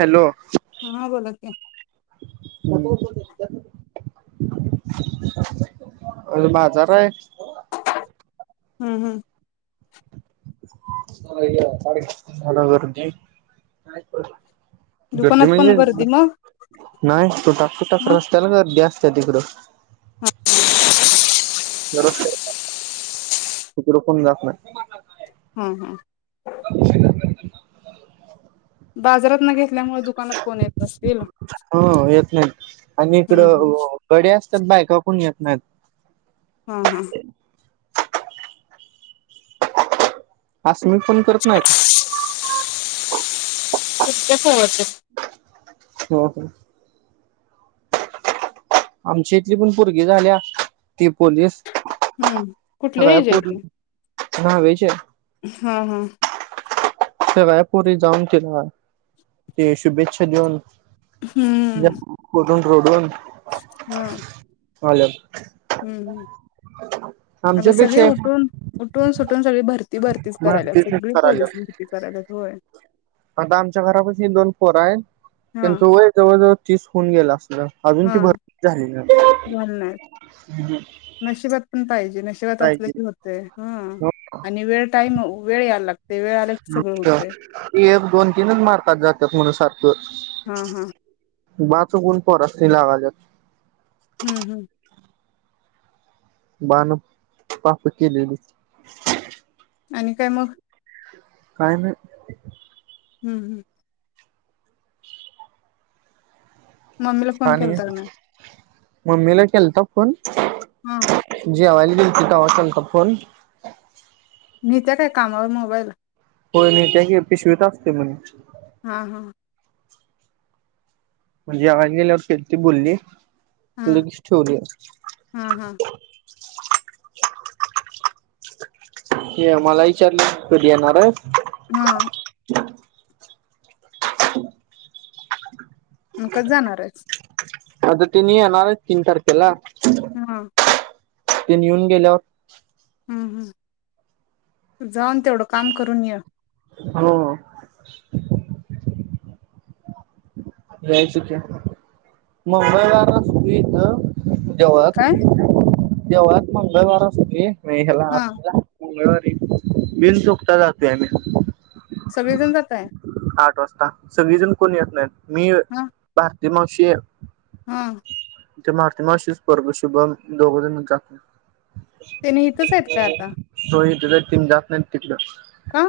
Hello हा बोला की. आज बाजार आहे. हम्म हम्म झालं गर्दी गर्दी दुकानात म्हणजे पण गर्दी मग नाही तो टाक तू टाक ह रस्त्याला गर्दी असत- त्या तिकडं जरस तिकडं कोण जात नाही. हम् हम् [unintelligible] बाजारात न घे - हो येत नाहीत, आणि हम्म हम्म इकडं गडी् असतात बायका कोण येत नाहीत. हा हा अस म पण करत नाही का त होच हो हो आमची इथली पण भरगी झाल्या ती पोलीस हम्म कुठले हे जायचे ह वच हा हा ते रायपुर जाऊन तिला ते शुभेच्छा देऊन हम्म ून रोडून हा हल हम्म हम् अग सगळे आमच्यापेक्षा उठून उठून सु सग भरती भरतीच करायला सगळी कराल्या पोलीस भरती करायलात होय आता आमच्या घरापास दोन पोर हा आहेत वय तीस होऊन गेला अजून ती हा भरपूर झाली झालं नाही नशब असले पाहिजे. की होते आणि वेळ टाईम वेळ याला लागत अच्छ हे दोन तीनच मारतात जातात म्हणून सारखं हा हा. वाचकून परत लागाजत. हम्म हम्म. बणू पाप केलेली. आणि काय मग काय नाही. हम्म हम्म. मम्मीला फोन आणि केलता का नाही. मम्मीला केलता फोन हा. जी अ व्हलडल सुटा होॉटल का फोन मी त्या काय कामावर मोबाईल हो नाही त्या पिशवीेत असते म्हणे. हा हा. म्हणजे आल्यावर खेती बोलली. हा लगेच ठेवली. हा हा हे मला विचारलं कधी येणार आहे. हा. मग कसं जाणारे? आता त्यांनी येणारे तीन तारखेला. हा. त्यांनी येऊन गेल्यावर हम् हम् जाऊन तेवढं काम करून य. हो. जायचं की मुंबईवरून चालू इथं देवळात काय? देवळात मंगळवार असतोय. नाही हेला आ हा मंगळवारी बिन चुकता जातोय आम्ही. सगळेजण जाताय? आठ वाजता सगळीजण कोण येत नाही. मी हा ते मावशी हा. ते मारुती मावशी चा पोरगा शुभम दोघेजण त्यांनी हितच आहेत का आता. हितच आहे त्यांनी जात नाही तिकडे. का?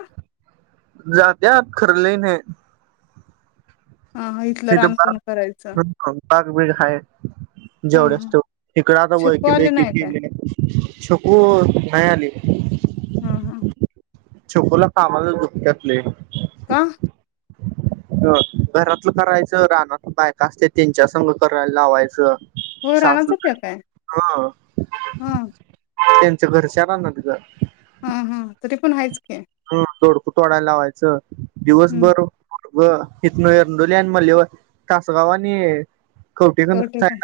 जात्यात ख र लइ नायी. हा हा इथलं रान कोण करायचं. पाग बीड खाय हा जेवढ्याच हा तेवड. हीकडं आता छक्कू वळकी आले बीळकी नाही काय? केलय. छकू नाय आली. हम् हम छकुला कामाला जुप्त्यात लय ह अ घरातलं करायचं रानात बायका असते त्यांच्यासग करायला लावायचं होय रानात सास जात्या काय? अ हा तेन- ते घरच्या रानात ग. हा हा तरी पण हायच की. तोडाय लावायचं. हम्म दिवसभर व हीतन एरडोली आणि मलीव तासगाव आणि कवटीकडन कवठे चा का?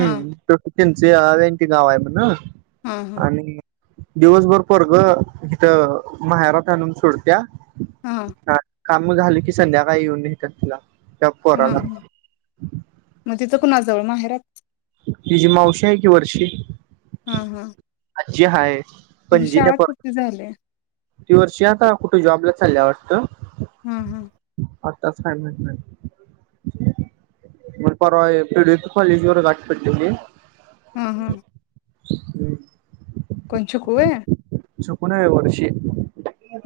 हा त्यांची आवेंती गावाय म्हण. हम हम् आणि दिवसभर पोरगं इथ माहेरात आणून सोडतिया, हां काम झालं की संध्याकाळी येऊन न्हेतिया तिला. त्या हा पोराला. हा मग तिथं कुणाजवळ माहेरत? तिची मावशी आहे कि वर्षी. हम् हम् आजी हाय, तिची पणजी त्या शाळा पर किती झालेय? ती वर्षी आता कुठ जॉबला चालिया वाटतं, हा हा आताच काय माहीत नाही, मला परवा पी. डी. पी. कॉलेज वर गाठ पडलीली. हम् हम् [unintelligible] कोण छकु होय. छकु नाही वर्षी.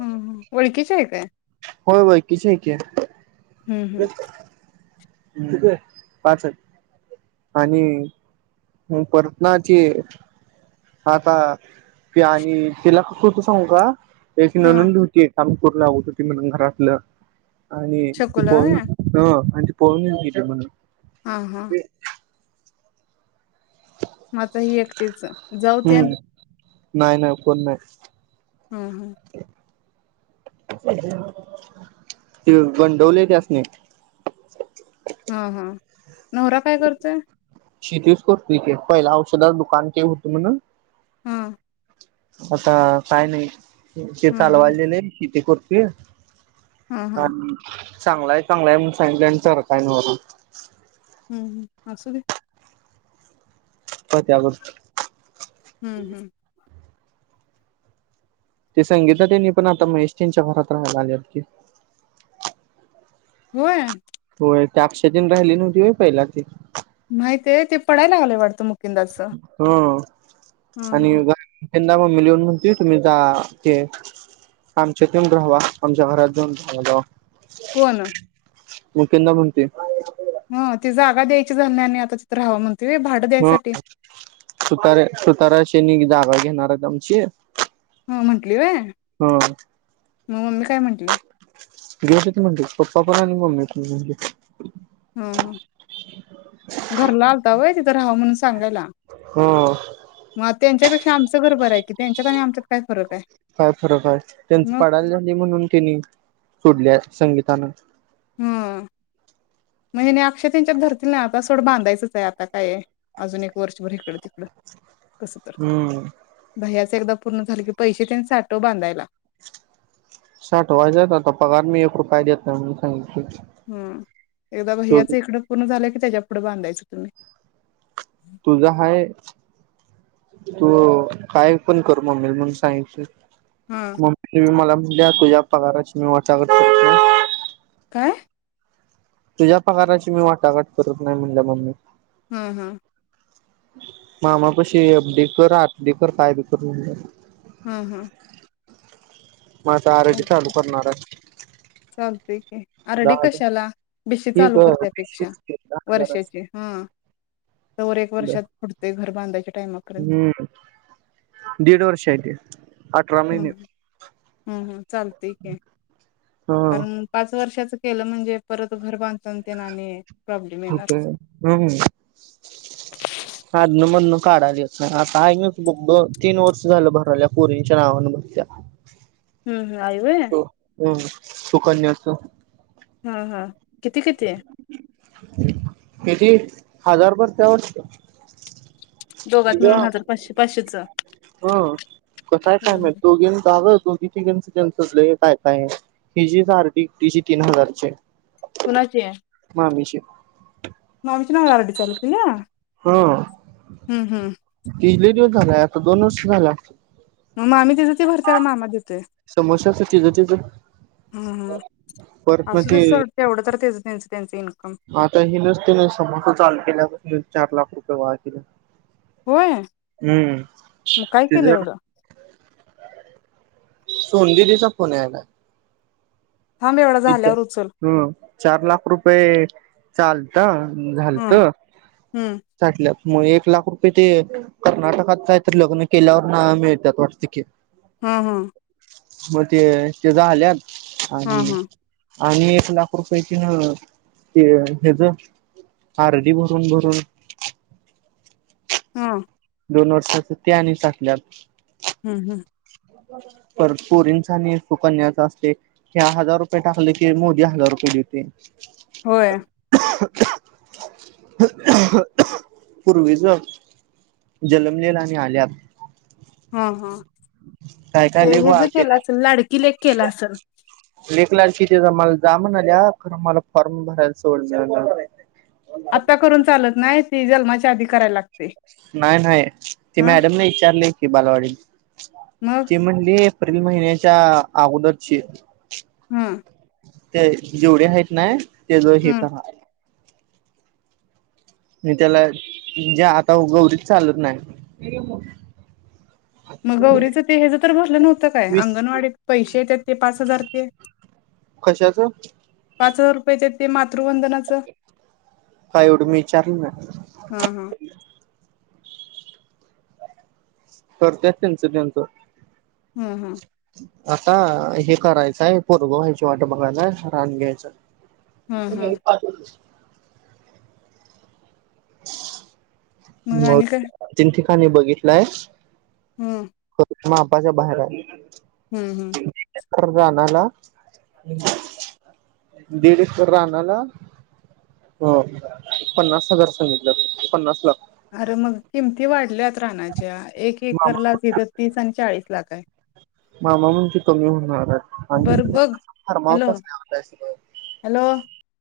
हम्म हम् ओळखीची आहे काय? होय ओळखीची हाय की. हम्म हम्म पाच आहेत. आणि ह परतनाची आता पी आणि तिला खोटं सांगू का? तिची हा नणंद बी हुती. काम करू लागत होती म्हणून घरातलं. आणि ती शकूला पळून होय? आणि पळून गेलती ती म्हण, हां हां. म आता ही एकटीच जाऊ तेन? हम्म नाही नाही कोण नाही. हम्म हम्म. ते गंडवलय त्यासनी. हां हां नवरा काय करतोय? शेतीच करतोय की पहिला औषधाच दुकान तेन होत म्हण, हम. आता काय नाही. ते हा हा चालवायला दिलय शेती कर- ते हा [unintelligible] हा चांगलाय चांगला आहे म्हनून सांगितलं आणि ठर काय ना बरं. हम्म असू दे होत आगत हम्म हम्म. ते सांगीता त्यांनी पण आता महेश त्यांच्या घरात राहायला आल्यात की. होय. होय ते अक्षेतेन राहिली नव्हती होय पहिला ती. माहित आहे ते पडायला आलय वाटत मग. कि दस. हं हम् आणि हम्. त्यांना मम्मी म्हणत तुम्ही जा ते आमच्यात येऊन राहावा आमच्या घरात जाऊन राहावा जा. कोण? मुकेंदा म्हणते ह ती जागा द्यायची झाल्या आणि आता तिथ राहावं म्हण ह सुतारा सुतारा शनी जा. आमची. ह म्हंटली वय? हम मग मम्मी काय म्हंटली? गशच म्हणते पप्पा पण आणि मम्मी पण. हा हा सांगयला? हम. त्यांच्यापेक्षा आमचं घर बरं आहे की त्यांच्यात आणि आमच्यात काय फरक आहे काय फरक काय त्यांच मग पाडाल झाली म्हणून त्यांनी सोडल्यात संगीतानं हम म्हणजे नाही अक्षय यांच्यात धरतील ना आता सोडं बांधायचंच आहे आता काय अजून एक वर्षभर इकडं तिकडं कस तर हम्म भैय्या एक पूर्ण झाले की पैसे त्यांनी साठव बांधायला साटवायचे आता पगार मी एक रुपय देत नाही सासांगणार हम एकदा भैय्याच इकडंच पूर्ण झालं की त्याच्या पुढं बांधायचं तुम्ही तुझ हय तू काय पण कर म्हणून सांगितलय हा मम्मी मला ्या तुझ्या पगाराशी मी वाचा करततो काय तुझ्या प्रकाराची मी वाटाघट करत नाही म्हणल्या मम्मी हम्म हम्म मामा पशी एककर आतदी कर काय बी कर म्ह हम्म हम्म मग आता आर डी चालू करणार आहे चालते की दहा आरडी हजार कशाला बेशी ही चालू ग करतायपेक्षा वीसशेच की दहा वर्षाची हजाराची हा तर एक वर्षात फुटतय घर. बांधाय का - - हम्म दीड वर्ष आहेेत. ह हम् हम चालतय की हा कारण पाच वर्षात - - केलं म्हणजे परत घर बांधतान तेन आणि प्रॉब्लेम हो येणार. हम् आ दन मदन काढाली आताच बुक द तीन वर्ष झालं भरल्या परींच्या नावान भरतीया. हम्म हम् आई व्हय! सुकन्या च हा हा किती किती आहे? किती हजार भरतीया वाटत. दोघत मिळून हजार पाचशे पाचशेच. हा कस हाय काय माहित हम्म. आहे. दोघी दोघी तिघीनच - - तेनचच लय काय काय हाय. हिजीच आर डी एकटीची तीन हजार ची आहे. कुणाची आहे मामीची मामीच नाव आडीच [unintelligible] हा तिले किती दिवस झालाय. आता दोन वर्ष झालं असतील. मामी तिज तिझ ती भरतीया की मामा देतोय. समोशाच तिचं तिचं परत मग आसूदे ते सोड तेवढ तरी तेंच त्यांच इन - - आता हे नसते नाही समोस चालू केल्या होय. चार लाख रुपये वाया गेले. होय हम्म म काय केल तिचा येवढ! सोनू दिदिचा फोन यालाय. थांब एवढा च्या झाल्यावर उचल. हम् चार लाख रुपये - - चालत झालत हं हं साठल्या - - मग एक लाख रुपये ते कर्नाटकातय तर लग्न केल्यावर ना मिळतात वाटते की. हं हं मग ते ते झाल्यात. आणि हं हं आणि एक लाख रुपयया कि ते हच आरडी भरून भरून ह दोन वर्षाच ते आणि साठल्यात. हम्म हम्म पर सुरीन झाली सुकंन्या चा असते की हजार रुपये टाकले की मोदी हजार रूपये देते. ओय पूर्वीज जलमलेल आणि आल्यात अ ह काय काय ते लय हे गोळा बी केल केल्यात. असेल लाडीक किलेक केला असल. लेक लाडकी तीज माल जा म्हणाल्या खर माला फॉरम भरायल सवड नाय आत्ता करून चालत नाय ते जलमाच्या आधी करायलात. नाय नाय ती मॅडमने विचारले की बालवाडी मग [inaudible] ते म्हणले एप्रिल महिन्याच्या हम् तेय जेवढे आहेत ना ते ज हे हम्म त मा मी त्याला जे आता उगवती चालत नाय म गोरीच हे जे तर भरल नव्हत काय वीस आंगणवाडीचे पैशे ते ते पाच हजार रुपय कशाच पाच रुपय चे ते मात्र काय एवढ मी इचारल ना हा हा करत्यात त्यांच त्यांच हम् हम् आता हे करायचय पोरग व्हायची वाट बाघाच राण घ्याच हम्म उन्याइ हम्म पाच वर्षे ह [unintelligible] मग आणी क आणी बघितलाय हम् मग आपाच्या बाहेर हम् हम् राणाला दीड इकर राणाला अ पंन्नास हजार सांगीतल पंन्नास लाख अर मंग किमती वाढल्यात. राणाच्या एक एक मामा करला तीथ आण चाळीस क्ला ताय मामा म्हणजे कमी होणार हाय बर बग हॅलो काय सगळं हॅलो